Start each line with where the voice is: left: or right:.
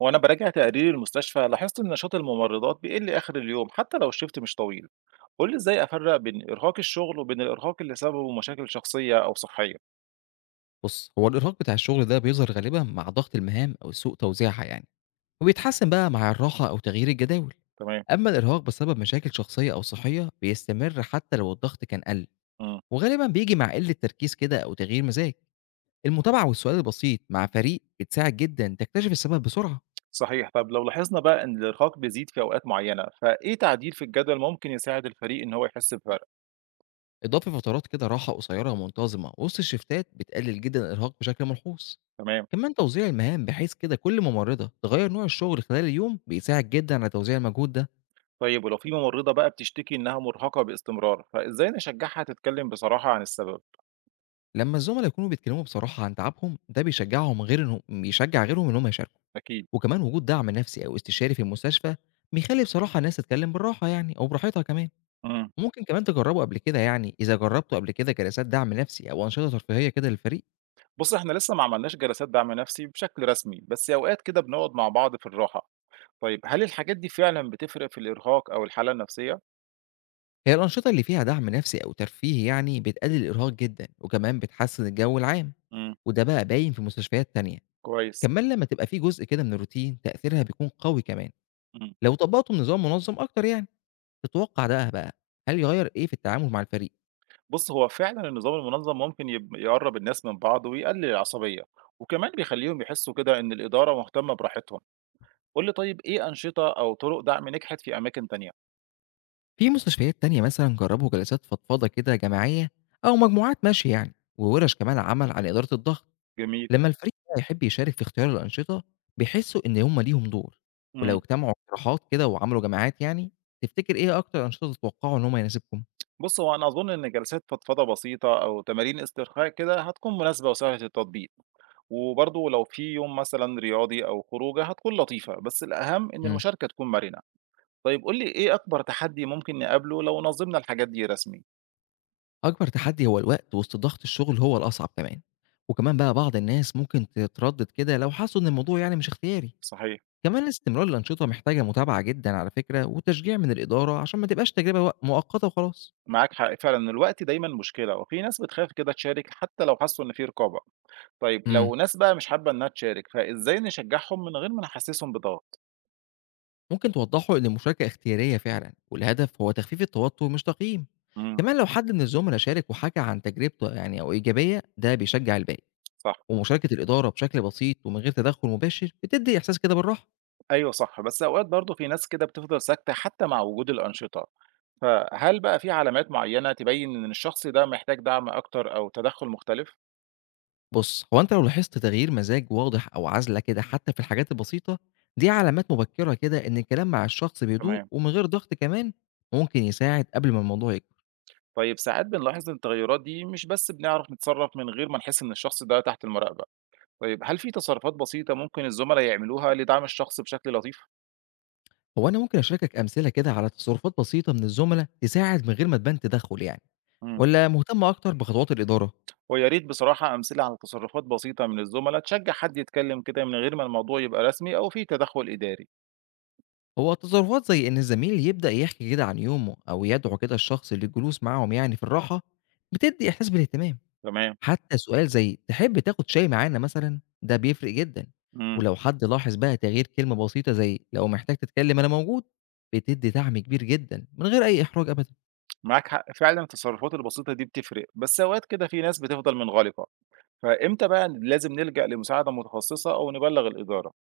right: وأنا براجع تقارير المستشفى لاحظت إن نشاط الممرضات بيقل آخر اليوم حتى لو الشيفت مش طويل، قول لي إزاي أفرق بين إرهاق الشغل وبين الإرهاق اللي سببه مشاكل شخصية أو صحية؟
left: بُص، هو الإرهاق بتاع الشغل ده بيظهر غالبًا مع ضغط المهام أو سوء توزيعها يعني، وبيتحسن بقى مع الراحة أو تغيير الجداول.
right: تمام.
left: أمّا الإرهاق بسبب مشاكل شخصية أو صحية بيستمر حتى لو الضغط كان قَل،
right: امم
left: وغالبًا بييجي مع قلة تركيز كده أو تغيير مزاج. المتابعة والسؤال البسيط مع فريق بتساعد جدًا تكتشف السبب بسرعة.
right: صحيح. طب لو لاحظنا بقى إن الإرهاق بيزيد في أوقات معينة، فإيه تعديل في الجدول ممكن يساعد الفريق إن هو يحس بفرق؟
left: إضافة فترات كده راحة قصيرة منتظمة وسط الشيفتات بتقلل جدًا الإرهاق بشكل ملحوظ.
right: تمام.
left: كمان توزيع المهام بحيث كده كل ممرضة تغيّر نوع الشغل خلال اليوم بيساعد جدًا على توزيع المجهود ده.
right: طيب ولو في ممرضة بقى بتشتكي إنها مرهقة باستمرار، فإزاي نشجعها تتكلم بصراحة عن السبب؟
left: لمّا الزملا يكونوا بيتكلموا بصراحة عن تعبهم، ده بيشجّعهم غير إنهم بيشجّع غيرهم إن هم يشاركوا،
right: أكيد.
left: وكمان وجود دعم نفسي أو استشاري في المستشفى بيخلّي بصراحة الناس تتكلم بالراحة يعني أو براحتها كمان.
right: امم.
left: وممكن كمان تجرّبوا قبل كده يعني إذا جرّبتوا قبل كده جلسات دعم نفسي أو أنشطة ترفيهية كده للفريق.
right: بص، احنا لسه ما عملناش جلسات دعم نفسي بشكل رسمي، بس اوقات كده بنقعد مع بعض في الراحه. طيب هل الحاجات دي فعلًا بتفرق في الإرهاق أو الحالة النفسية؟
left: هي الأنشطة اللي فيها دعم نفسي أو ترفيه يعني بتقلل الإرهاق جدًا، وكمان بتحسّن الجو العام،
right: إمم.
left: وده بقى باين في مستشفيات تانية.
right: كويس.
left: كمان لمّا تبقى في جزء كده من الروتين تأثيرها بيكون قوي كمان،
right: إمم.
left: لو طبّقتوا بنظام منظم أكتر يعني. تتوقع ده بقى، هل يغيّر إيه في التعامل مع الفريق؟
right: بُص، هو فعلًا النظام المنظم ممكن يقرّب الناس من بعض ويقلل العصبية، وكمان بيخلّيهم يحسّوا كده إن الإدارة مهتمة براحتهم. قُل لي طيب إيه أنشطة أو طرق دعم نجحت في أماكن تانية؟
left: في مستشفيات تانية مثلًا جرّبوا جلسات فضفضة كده جماعية أو مجموعات مشي يعني، وورش كمان عمل عن إدارة الضغط.
right: جميل.
left: لمّا الفريق بقى يحب يشارك في اختيار الأنشطة بيحسّوا إن هم ليهم دور، ولو
right: إمم.
left: اجتمعوا اقتراحات كده وعملوا جماعات يعني، تفتكر إيه أكتر أنشطة تتوقعوا إن هم يناسبكم؟
right: بُص، هو أنا أظن إن جلسات فضفضة بسيطة أو تمارين استرخاء كده هتكون مناسبة وسهلة التطبيق، وبرضه لو في يوم مثلًا رياضي أو خروجة هتكون لطيفة، بس الأهم إن
left: إمم.
right: المشاركة تكون مرنة. طيب قُل لي إيه أكبر تحدّي ممكن نقابله لو نظّمنا الحاجات دي رسمي؟
left: أكبر تحدي هو الوقت وسط ضغط الشغل هو الأصعب كمان، وكمان بقى بعض الناس ممكن تتردد كده لو حسّوا إن الموضوع يعني مش اختياري.
right: صحيح.
left: كمان استمرار الأنشطة محتاجة متابعة جدًا على فكرة وتشجيع من الإدارة عشان ما تبقاش تجربة مؤقتة وخلاص.
right: معاك حق فعلًا الوقت دايمًا مشكلة، وفي ناس بتخاف كده تشارك حتى لو حسّوا إن في رقابة. طيب
left: امم.
right: لو ناس بقى مش حابة إنها تشارك، فإزاي نشجّعهم من غير ما نحسّسهم بضغط؟
left: ممكن توضّحوا إن المشاركة اختيارية فعلًا والهدف هو تخفيف التوتر مش تقييم.
right: إمم.
left: كمان لو حد من الزملا شارك وحكى عن تجربته يعني أو إيجابية ده بيشجع الباقي،
right: صح.
left: ومشاركة الإدارة بشكل بسيط ومن غير تدخُّل مباشر بتدّي إحساس كده بالراحة.
right: أيوه صح، بس أوقات برضه في ناس كده بتفضل ساكتة حتى مع وجود الأنشطة، فهل بقى في علامات معيّنة تبيّن إن الشخص ده محتاج دعم أكتر أو تدخُّل مختلف؟
left: بُص، هو أنت لو لاحظت تغيير مزاج واضح أو عزلة كده حتى في الحاجات البسيطة، دي علامات مبكرة كده إن الكلام مع الشخص بهدوء
right: تمام.
left: ومن غير ضغط كمان ممكن يساعد قبل ما الموضوع يكبر.
right: طيب ساعات بنلاحظ إن التغيرات دي مش بس بنعرف نتصرف من غير ما نحس إن الشخص ده تحت المراقبة، طيب هل في تصرفات بسيطة ممكن الزملاء يعملوها لدعم الشخص بشكل لطيف؟
left: هو أنا ممكن أشاركك أمثلة كده على تصرفات بسيطة من الزملاء تساعد من غير ما تبان تدخل يعني،
right: إمم.
left: والّا مهتم أكتر بخطوات الإدارة؟
right: ويا ريت بصراحة أمثلة على تصرفات بسيطة من الزملاء تشجع حد يتكلم كده من غير ما الموضوع يبقى رسمي أو فيه تدخل إداري.
left: هو تصرفات زي إن الزميل يبدأ يحكي كده عن يومه أو يدعو كده الشخص للجلوس معاهم يعني في الراحة، بتدي إحساس بالاهتمام.
right: تمام.
left: حتى سؤال زي تحب تاخد شاي معانا مثلًا، ده بيفرق جدًا.
right: إمم.
left: ولو حد لاحظ بقى تغيير كلمة بسيطة زي لو محتاج تتكلم أنا موجود، بتدي دعم كبير جدًا من غير أي إحراج أبدًا.
right: معاك حق فعلًا التصرفات البسيطة دي بتفرق، بس أوقات كده في ناس بتفضل منغلقة، فإمتى بقى لازم نلجأ لمساعدة متخصصة أو نبلغ الإدارة؟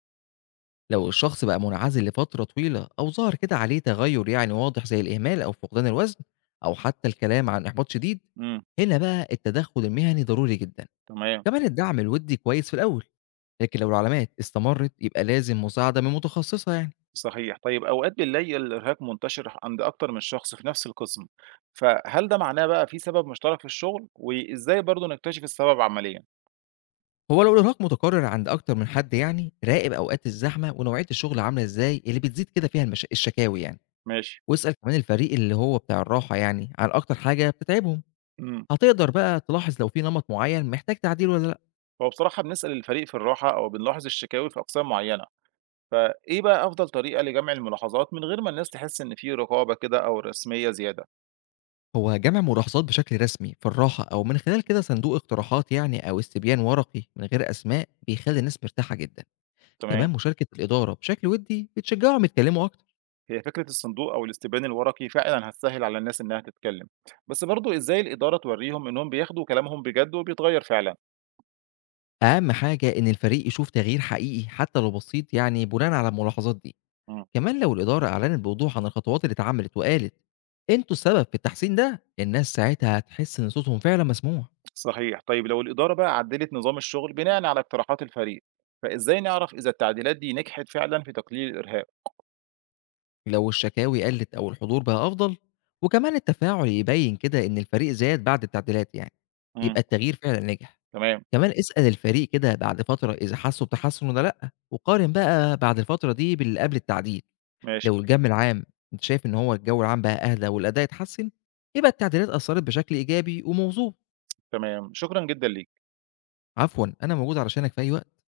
left: لو الشخص بقى منعزل لفترة طويلة أو ظهر كده عليه تغير يعني واضح زي الإهمال أو فقدان الوزن أو حتى الكلام عن إحباط شديد،
right: إمم.
left: هنا بقى التدخل المهني ضروري جدا.
right: تمام.
left: كمان الدعم الودي كويس في الأول، لكن لو العلامات استمرت يبقى لازم مساعدة من متخصصة يعني.
right: صحيح. طيب أوقات بنلاقي الإرهاق منتشر عند أكتر من شخص في نفس القسم، فهل ده معناه بقى في سبب مشترك في الشغل؟ وإزاي برضه نكتشف السبب عمليًا؟
left: هو لو الإرهاق متكرر عند أكتر من حد يعني، راقب أوقات الزحمة ونوعية الشغل عاملة إزاي اللي بتزيد كده فيها الشكاوي يعني.
right: ماشي.
left: واسأل كمان الفريق اللي هو بتاع الراحة يعني عن أكتر حاجة بتتعبهم.
right: إمم.
left: هتقدر بقى تلاحظ لو في نمط معين محتاج تعديل ولا لأ.
right: هو بصراحة بنسأل الفريق في الراحة أو بنلاحظ الشكاوي في أقسام معينة، فإيه بقى أفضل طريقة لجمع الملاحظات من غير ما الناس تحس إن في رقابة كده أو رسمية زيادة؟
left: هو جمع ملاحظات بشكل رسمي في الراحة أو من خلال كده صندوق اقتراحات يعني أو استبيان ورقي من غير أسماء بيخلي الناس مرتاحة جدا. كمان
right: تمام.
left: مشاركة الإدارة بشكل ودي بتشجعهم يتكلموا أكتر.
right: هي فكرة الصندوق أو الاستبيان الورقي فعلًا هتسهل على الناس إنها تتكلم، بس برضه إزاي الإدارة توريهم إنهم بياخدوا كلامهم بجد وبيتغير فعلًا؟
left: أهم حاجة إن الفريق يشوف تغيير حقيقي حتى لو بسيط يعني بناء على الملاحظات دي.
right: إمم.
left: كمان لو الإدارة أعلنت بوضوح عن الخطوات اللي اتعملت وقالت أنتوا السبب في التحسين ده، الناس ساعتها هتحس إن صوتهم فعلا مسموع.
right: صحيح. طيب لو الإدارة بقى عدّلت نظام الشغل بناءً على اقتراحات الفريق، فإزاي نعرف إذا التعديلات دي نجحت فعلًا في تقليل الإرهاق؟
left: لو الشكاوي قلت أو الحضور بقى أفضل وكمان التفاعل يبين كده إن الفريق زاد بعد التعديلات يعني،
right: إمم.
left: يبقى التغيير فعلا نجح.
right: تمام.
left: كمان اسأل الفريق كده بعد فترة إذا حسوا بتحسن ولا لأ، وقارن بقى بعد الفترة دي باللي قبل التعديل.
right: ماشي.
left: لو الجم العام أنت شايف إن هو الجو العام بقى أهدى والأداء اتحسن، يبقى التعديلات أثرت بشكل إيجابي وموضوع.
right: تمام، شكرًا جدًا ليك.
left: عفوا، أنا موجود علشانك في أي وقت.